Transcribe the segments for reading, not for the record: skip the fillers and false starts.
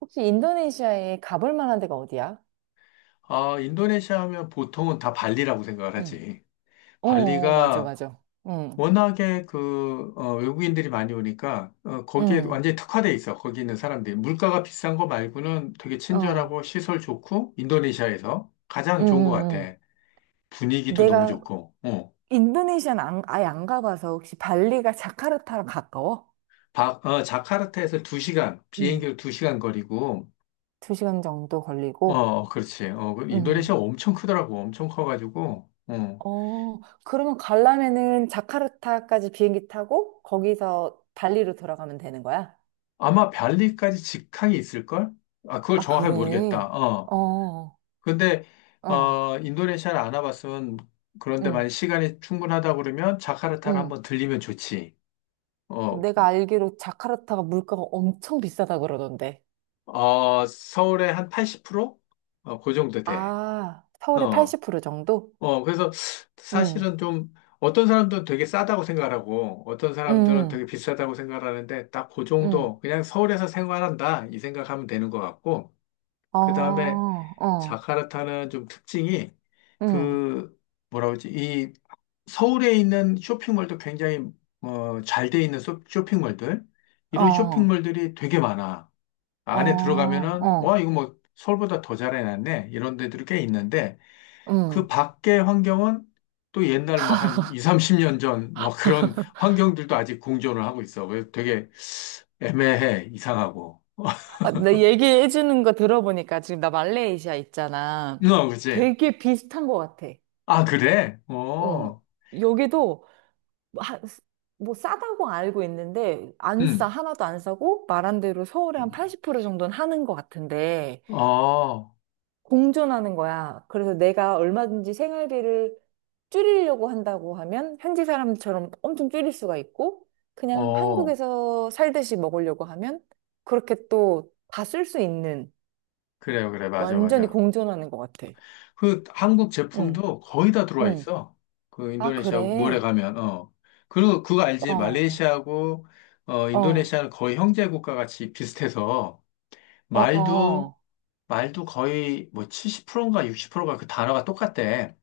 혹시 인도네시아에 가볼 만한 데가 어디야? 아, 인도네시아 하면 보통은 다 발리라고 생각을 응. 하지. 어, 어, 맞아, 발리가 맞아. 응, 워낙에 외국인들이 많이 오니까, 거기에 응, 완전히 특화돼 있어. 거기 있는 사람들이. 물가가 비싼 거 말고는 되게 어, 친절하고 시설 좋고, 인도네시아에서 응, 가장 좋은 것 응, 같아. 응. 분위기도 너무 내가 좋고. 인도네시아는 아예 안 가봐서 혹시 발리가 자카르타랑 가까워? 자카르타에서 두시간 응, 비행기로 두시간 거리고, 두 시간 정도 걸리고. 그렇지. 그 응. 인도네시아 엄청 크더라고. 엄청 커가지고. 어, 그러면 가려면은 자카르타까지 비행기 타고 거기서 발리로 돌아가면 되는 거야? 아마 발리까지 직항이 있을걸? 아, 그걸 아, 정확하게 모르겠다. 그래. 어, 근데, 어, 인도네시아를 안 와봤으면, 그런데 응, 만약 시간이 충분하다 그러면 자카르타를 응. 한번 들리면 좋지. 어, 내가 알기로 자카르타가 물가가 엄청 비싸다 그러던데. 어, 서울의 한 80%? 그 정도 돼. 아, 서울의 어, 80% 정도? 어, 그래서 응, 사실은 좀, 어떤 사람들은 되게 싸다고 생각하고, 어떤 사람들은 응, 되게 비싸다고 생각하는데, 딱 그 응. 정도, 그냥 서울에서 생활한다, 이 생각하면 되는 것 같고, 어, 그 다음에 어, 자카르타는 좀 특징이 응, 그 뭐라 그러지? 이 서울에 있는 쇼핑몰도 굉장히 잘 돼 있는 쇼핑몰들 이런 어, 쇼핑몰들이 되게 많아. 어, 안에 들어가면은 와 어, 이거 뭐 서울보다 더 잘해놨네 이런 데들이 꽤 있는데 응. 그 밖의 환경은 또 옛날 막 한 2, 30년 전 뭐 그런 환경들도 아직 공존을 하고 있어. 그래서 되게 애매해 이상하고. 아, 나 얘기해주는 거 들어보니까 지금 나 말레이시아 있잖아. 어, 그치? 되게 비슷한 것 같아. 아 그래? 어, 어, 여기도 하- 뭐 싸다고 알고 있는데 안 싸, 음, 하나도 안 싸고 말한 대로 서울의 한 80% 정도는 하는 것 같은데 어. 공존하는 거야. 그래서 내가 얼마든지 생활비를 줄이려고 한다고 하면 현지 사람처럼 엄청 줄일 수가 있고 그냥 어, 한국에서 살듯이 먹으려고 하면 그렇게 또 다 쓸 수 있는 그래요, 그래, 맞아, 완전히 맞아. 공존하는 것 같아. 그 한국 응, 제품도 거의 다 들어와 응. 있어. 그 아, 인도네시아 몰에 그래. 가면. 그리고 그거 알지? 어, 말레이시아하고, 어, 인도네시아는 거의 형제 국가 같이 비슷해서, 어, 말도, 어. 말도 거의 뭐 70%인가 60%가 그 단어가 똑같대.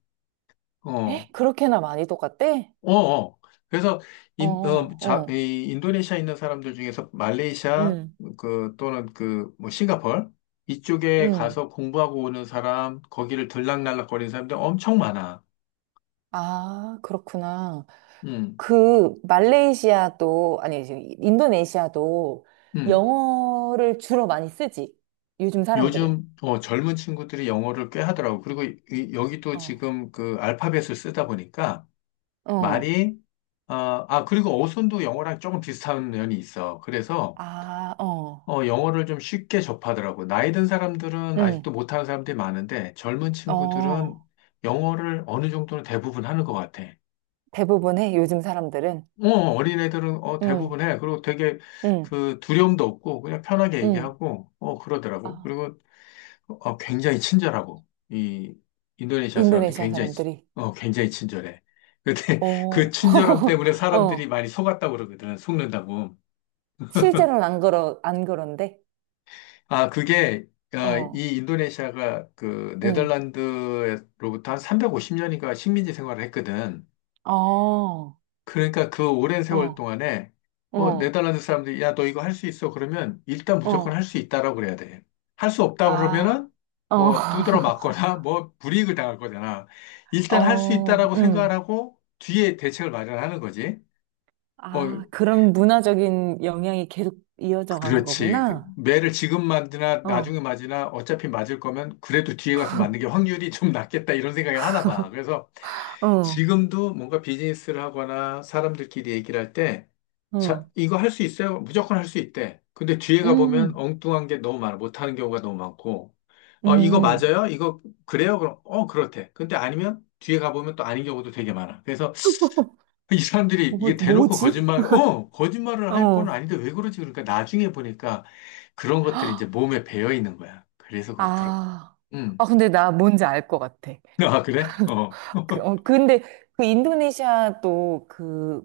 에? 어, 그렇게나 많이 똑같대? 어, 어. 그래서 어, 어, 어. 이 인도네시아에 있는 사람들 중에서 말레이시아 응, 그 또는 그 뭐 싱가폴 이쪽에 응. 가서 공부하고 오는 사람, 거기를 들락날락거리는 사람들 엄청 많아. 아, 그렇구나. 음. 그 말레이시아도 아니 지금 인도네시아도 음. 영어를 주로 많이 쓰지. 요즘 사람들은. 요즘 젊은 친구들이 영어를 꽤 하더라고. 그리고 여기도 어. 지금 그 알파벳을 쓰다 보니까 어. 말이 그리고 어순도 영어랑 조금 비슷한 면이 있어. 그래서 아, 어. 영어를 좀 쉽게 접하더라고요. 나이 든 사람들은 응. 아직도 못하는 사람들이 많은데 젊은 친구들은 어. 영어를 어느 정도는 대부분 하는 것 같아. 대부분의 요즘 사람들은 어린애들은 응. 대부분 해. 그리고 되게 응. 그 두려움도 없고 그냥 편하게 응. 얘기하고 그러더라고. 아, 그리고 굉장히 친절하고 이 인도네시아 사람들 인도네시아 사람들이. 굉장히 친절해. 근데 그 오. 친절함 때문에 사람들이 어. 많이 속았다고 그러거든. 속는다고. 실제로는 안 그런데. 아, 어. 이 인도네시아가 그 응. 네덜란드로부터 한 350년인가 식민지 생활을 했거든. 어. 어. 그러니까 그 오랜 세월 동안에 뭐 어. 네덜란드 사람들이 야, 너 이거 할 수 있어. 그러면 일단 무조건 어. 할 수 있다라고 그래야 돼. 할 수 없다 아. 그러면은 어. 뭐 두드러 맞거나 뭐 불이익을 당할 거잖아. 일단 할 수 어. 있다라고 생각을 응. 하고 뒤에 대책을 마련하는 거지. 어, 아, 그런 문화적인 영향이 계속 이어져 가는 그렇지. 그 거구나. 매를 지금 맞으나 어, 나중에 맞으나 어차피 맞을 거면 그래도 뒤에 가서 맞는 게 확률이 좀 낫겠다 이런 생각을 하나 봐. 그래서 어, 지금도 뭔가 비즈니스를 하거나 사람들끼리 얘기를 할 때, 자, 어. 이거 할 수 있어요? 무조건 할 수 있대. 근데 뒤에 가보면 음, 엉뚱한 게 너무 많아. 못하는 경우가 너무 많고, 이거 음. 맞아요? 이거 그래요? 그럼, 그렇대. 근데 아니면 뒤에 가보면 또 아닌 경우도 되게 많아. 그래서 이 사람들이 이게 대놓고 뭐지? 거짓말을 할 건 어. 아닌데 왜 그러지? 그러니까 나중에 보니까 그런 것들이 이제 몸에 배어 있는 거야. 그래서 그렇더라고. 아, 음. 근데 나 뭔지 알 것 같아. 아, 그래? 어. 그, 어, 근데 그 인도네시아 또 그,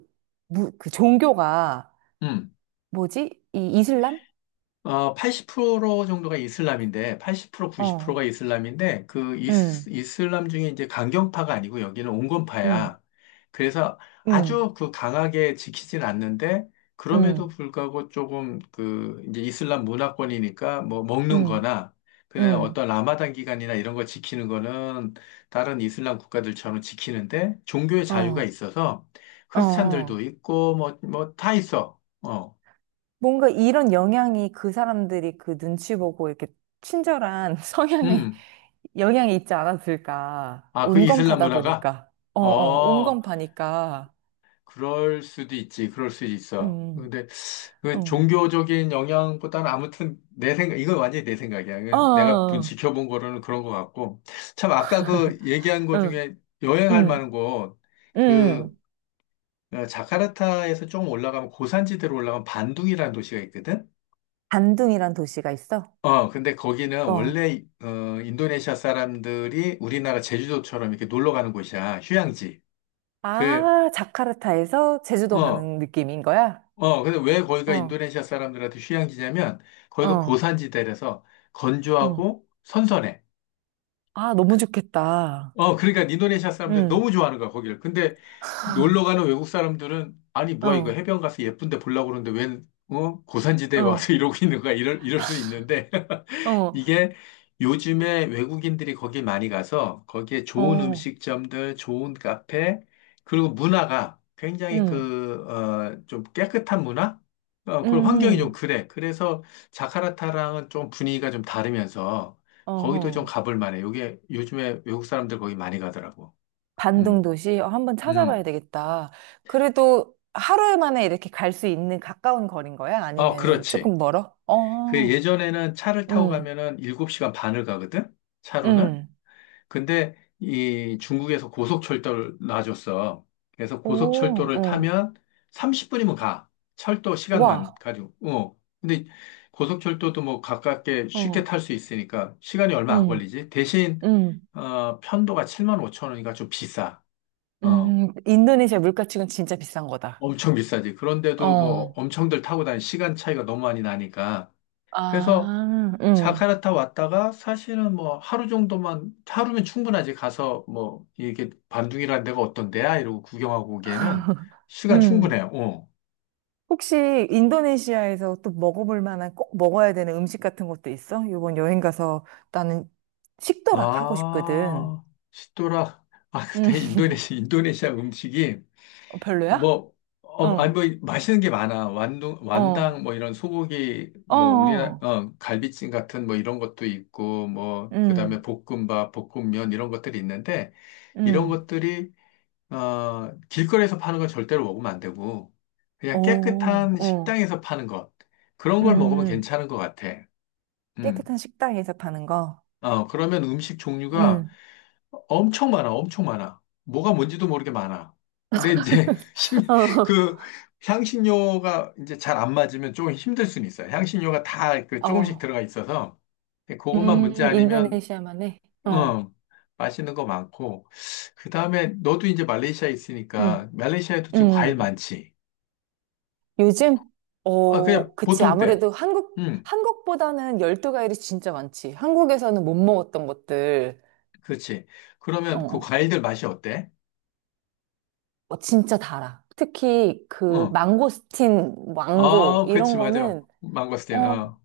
그 종교가 음. 뭐지? 이 이슬람? 80% 정도가 이슬람인데, 80% 90%가 어, 이슬람인데, 그 음, 이슬람 중에 이제 강경파가 아니고 여기는 음, 온건파야. 그래서 음, 아주 그 강하게 지키진 않는데, 그럼에도 음, 불구하고 조금 그 이제 이슬람 문화권이니까 뭐 먹는 음, 거나, 그냥 음, 어떤 라마단 기간이나 이런 거 지키는 거는 다른 이슬람 국가들처럼 지키는데, 종교의 자유가 어, 있어서 어, 크리스찬들도 어. 있고, 뭐, 뭐 다 있어. 뭔가 이런 영향이 그 사람들이 그 눈치 보고 이렇게 친절한 성향에 음. 영향이 있지 않았을까. 아, 그 이슬람 온건파다 문화가? 보니까. 어, 어, 어, 온건파니까. 그럴 수도 있지. 그럴 수도 있어. 음, 근데 그 음. 종교적인 영향보다는 아무튼 내 생각, 이건 완전히 내 생각이야. 어, 이건 내가 어, 지켜본 거로는 그런 것 같고. 참, 아까 그 얘기한 어, 거 어. 중에 여행할 만한 음, 곳, 그, 음. 자카르타에서 좀 올라가면 고산지대로 올라가면 반둥이라는 도시가 있거든? 반둥이란 도시가 있어? 근데 거기는 어. 원래, 인도네시아 사람들이 우리나라 제주도처럼 이렇게 놀러 가는 곳이야. 휴양지. 그, 아, 자카르타에서 제주도 어, 가는 느낌인 거야? 근데 왜 거기가 어, 인도네시아 사람들한테 휴양지냐면, 거기가 어, 고산지대라서 어. 건조하고 선선해. 아, 너무 좋겠다. 그러니까 인도네시아 사람들 음, 너무 좋아하는 거야, 거기를. 근데 놀러 가는 외국 사람들은, 아니, 뭐야, 이거 어, 해변 가서 예쁜데 보려고 그러는데 웬, 어? 고산지대에 와서 어, 이러고 있는 거야. 이럴 수 있는데. 어, 이게 요즘에 외국인들이 거기 많이 가서 거기에 좋은 어, 음식점들, 좋은 카페, 그리고 문화가 굉장히 음. 좀 깨끗한 문화? 그런 환경이 좀 음. 그래. 그래서 자카르타랑은 좀 분위기가 좀 다르면서 어허. 거기도 좀 가볼 만해. 요게 요즘에 외국 사람들 거기 많이 가더라고. 반등 음, 도시 어, 한번 음. 찾아봐야 되겠다. 그래도 하루 만에 이렇게 갈 수 있는 가까운 거리인 거야? 어, 아니면은 그렇지. 조금 멀어? 그 어, 예전에는 차를 타고 응, 가면은 7시간 반을 가거든? 차로는? 응, 근데 이 중국에서 고속철도를 놔줬어. 그래서 오, 고속철도를 어, 타면 30분이면 가. 철도 시간만 와, 가지고. 근데 고속철도도 뭐 가깝게 쉽게 어, 탈 수 있으니까 시간이 얼마 안 응, 걸리지. 대신 응, 편도가 7만 5천 원이니까 좀 비싸. 어. 응, 인도네시아 물가치고는 진짜 비싼 거다. 엄청 비싸지. 그런데도 뭐 어, 엄청들 타고 다니는 시간 차이가 너무 많이 나니까. 그래서 아, 응. 자카르타 왔다가 사실은 뭐 하루 정도만, 하루면 충분하지. 가서 뭐 이게 반둥이라는 데가 어떤 데야? 이러고 구경하고 오기에는 시간 응. 충분해요. 혹시 인도네시아에서 또 먹어볼 만한 꼭 먹어야 되는 음식 같은 것도 있어? 이번 여행 가서 나는 식도락 하고 싶거든. 아, 시도라. 아, 음, 근데 인도네시아 음식이 어, 별로야? 뭐, 아니 어, 뭐 맛있는 게 많아. 완당 어, 뭐 이런 소고기, 어, 뭐 우리나라, 어, 갈비찜 같은 뭐 이런 것도 있고 뭐 그다음에 음, 볶음밥, 볶음면 이런 것들이 있는데 이런 음, 것들이 길거리에서 파는 거 절대로 먹으면 안 되고, 그냥 오, 깨끗한 어, 식당에서 파는 것, 그런 걸 먹으면 음, 괜찮은 것 같아. 음. 깨끗한 식당에서 파는 거, 그러면 음식 종류가 음, 엄청 많아, 엄청 많아. 뭐가 뭔지도 모르게 많아. 근데 이제, 그, 향신료가 이제 잘 안 맞으면 조금 힘들 수는 있어요. 향신료가 다 그 어, 조금씩 어, 들어가 있어서, 그것만 문제 아니면, 인도네시아만의, 어, 어, 맛있는 거 많고, 그 다음에 너도 이제 말레이시아에 음, 있으니까, 말레이시아에도 지금 과일 음, 많지. 요즘, 아, 그냥 어, 그치, 보통 때. 아무래도 한국, 응, 한국보다는 열대과일이 진짜 많지. 한국에서는 못 먹었던 것들, 그렇지. 그러면 그 어, 과일들 맛이 어때? 어, 진짜 달아. 특히 그 어, 망고스틴, 망고, 어, 그렇지, 이런 맞아. 거는 망고스틴, 어, 어.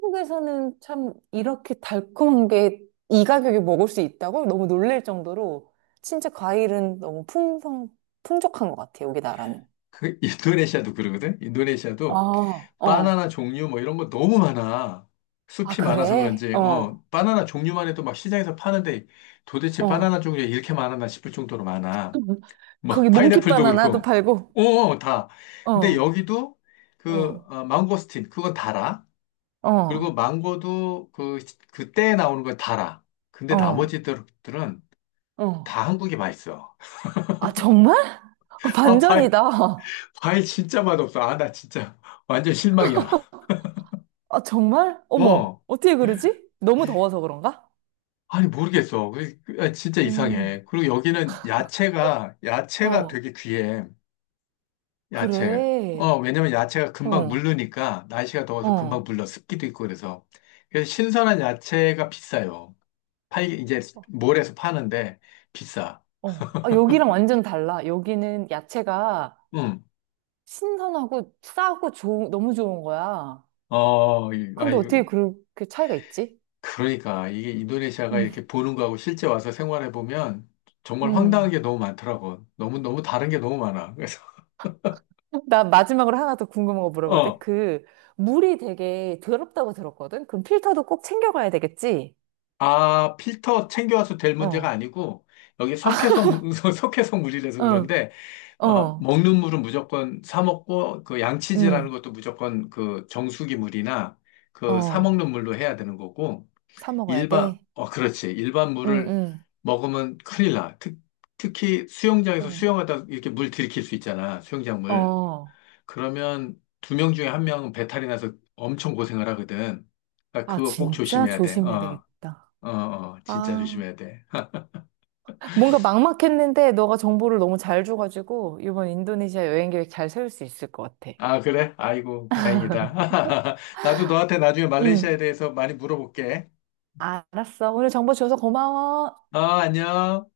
한국에서는 참 이렇게 달콤한 게 이 가격에 먹을 수 있다고 너무 놀랄 정도로 진짜 과일은 풍족한 것 같아, 여기 나라는. 그, 인도네시아도 그러거든? 아, 인도네시아도 어. 바나나 종류 뭐 이런 거 너무 많아. 아, 숲이 많아서 그래? 그런지, 어, 바나나 종류만 해도 막 시장에서 파는데 도대체 바나나 어. 종류가 이렇게 많았나 싶을 정도로 많아. 막 거기 몽키 파인애플도 바나나도 그렇고, 팔고, 어, 다. 근데 어, 여기도 어, 망고스틴, 그건 달아. 그리고 어, 망고도 그때 나오는 건 달아. 근데 어, 나머지들은 어. 다 한국이 맛있어. 아, 정말? 아, 아, 반전이다. 과일 진짜 맛없어. 아, 나 진짜 완전 실망이야. 아, 정말? 어머, 어. 어떻게 그러지? 너무 더워서 그런가? 아니, 모르겠어. 아, 진짜 음, 이상해. 그리고 여기는 야채가 어, 되게 귀해. 야채. 그래. 왜냐면 야채가 금방 어, 물르니까, 날씨가 더워서 금방 어. 물러. 습기도 있고 그래서. 그래서 신선한 야채가 비싸요. 이제 몰에서 파는데 비싸. 어. 아, 여기랑 완전 달라. 여기는 야채가 응 신선하고 싸고 좋은, 너무 좋은 거야. 어, 근데 어떻게 아유, 그렇게 차이가 있지? 그러니까 이게 인도네시아가 음. 이렇게 보는 거하고 실제 와서 생활해 보면 정말 황당한 음. 게 너무 많더라고. 너무 너무 다른 게 너무 많아. 그래서 나 마지막으로 하나 더 궁금한 거 물어봐도 돼? 어, 그, 물이 되게 더럽다고 들었거든? 그럼 필터도 꼭 챙겨가야 되겠지? 필터 챙겨와서 될 문제가 어. 아니고 여기 석회성 석회성 물이라서 어, 그런데 어, 먹는 물은 무조건 사 먹고 그 양치질하는 음, 것도 무조건 그 정수기 물이나 그 사 어. 먹는 물로 해야 되는 거고. 사 먹어야 돼? 그렇지. 일반 응, 물을 응, 먹으면 큰일 나. 특히 수영장에서 응. 수영하다 이렇게 물 들이킬 수 있잖아. 수영장 물. 어. 그러면 두 명 중에 한 명은 배탈이 나서 엄청 고생을 하거든. 아, 아, 그거 꼭 진짜 조심해야 돼. 조심해야 어, 되겠다. 어, 어, 진짜 아. 조심해야 돼. 뭔가 막막했는데 너가 정보를 너무 잘 줘가지고 이번 인도네시아 여행 계획 잘 세울 수 있을 것 같아. 아, 그래? 아이고, 다행이다. 나도 너한테 나중에 응, 말레이시아에 대해서 많이 물어볼게. 알았어. 오늘 정보 줘서 고마워. 어, 안녕.